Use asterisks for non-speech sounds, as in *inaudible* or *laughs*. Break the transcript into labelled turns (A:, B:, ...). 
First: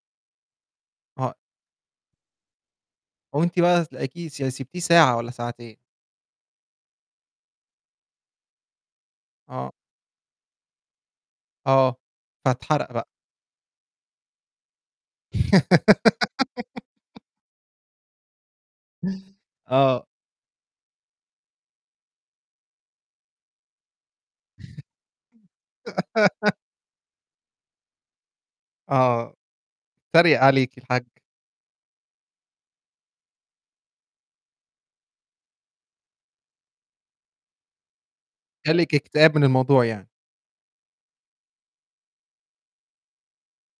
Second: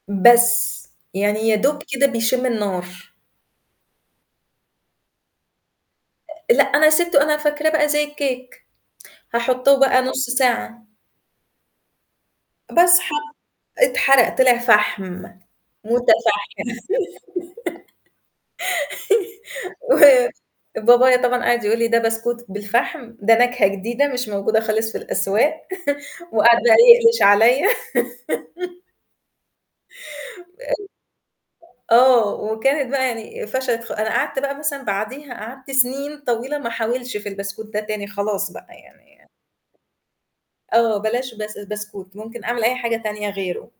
A: بس،
B: هو
A: يعني يا دوب كده بيشِمّ النار.
B: وأنتِ بقى تلاقيكِ س سِبتيه ساعة والَّا ساعتين.
A: لأ، أنا سِبتُه أنا فاكراه بقى زي الكيك،
B: آه.
A: هاحطُّه بقى نُصّ ساعة.
B: آه، فاتحرق
A: بس
B: بقى
A: حط اتحرق طِلِع فحم. متفحِّم
B: *giggles* آه.
A: *giggles* و بابايا طبعًا قَعَد يقول لي ده بسكوت بالفحم، ده نكهة جديدة مش موجودة
B: *chuckles*
A: خالص في الأسواق، *chuckles*
B: *laughs*
A: وقَعَد بقى يألِش عليَّ *giggles*
B: آه، اتريّق عليكِ الحاج.
A: آه، وكانت بقى يعني فَشَلت خ أنا قعدت بقى مثلًا بعديها قعدت سنين طويلة ما أحاولش في البسكوت ده تاني خلاص بقى
B: جَه لِك
A: يعني
B: اكتئاب من الموضوع يعني.
A: آه بلاش بس بسكوت، ممكن أعمل أي حاجة تانية غيرُه.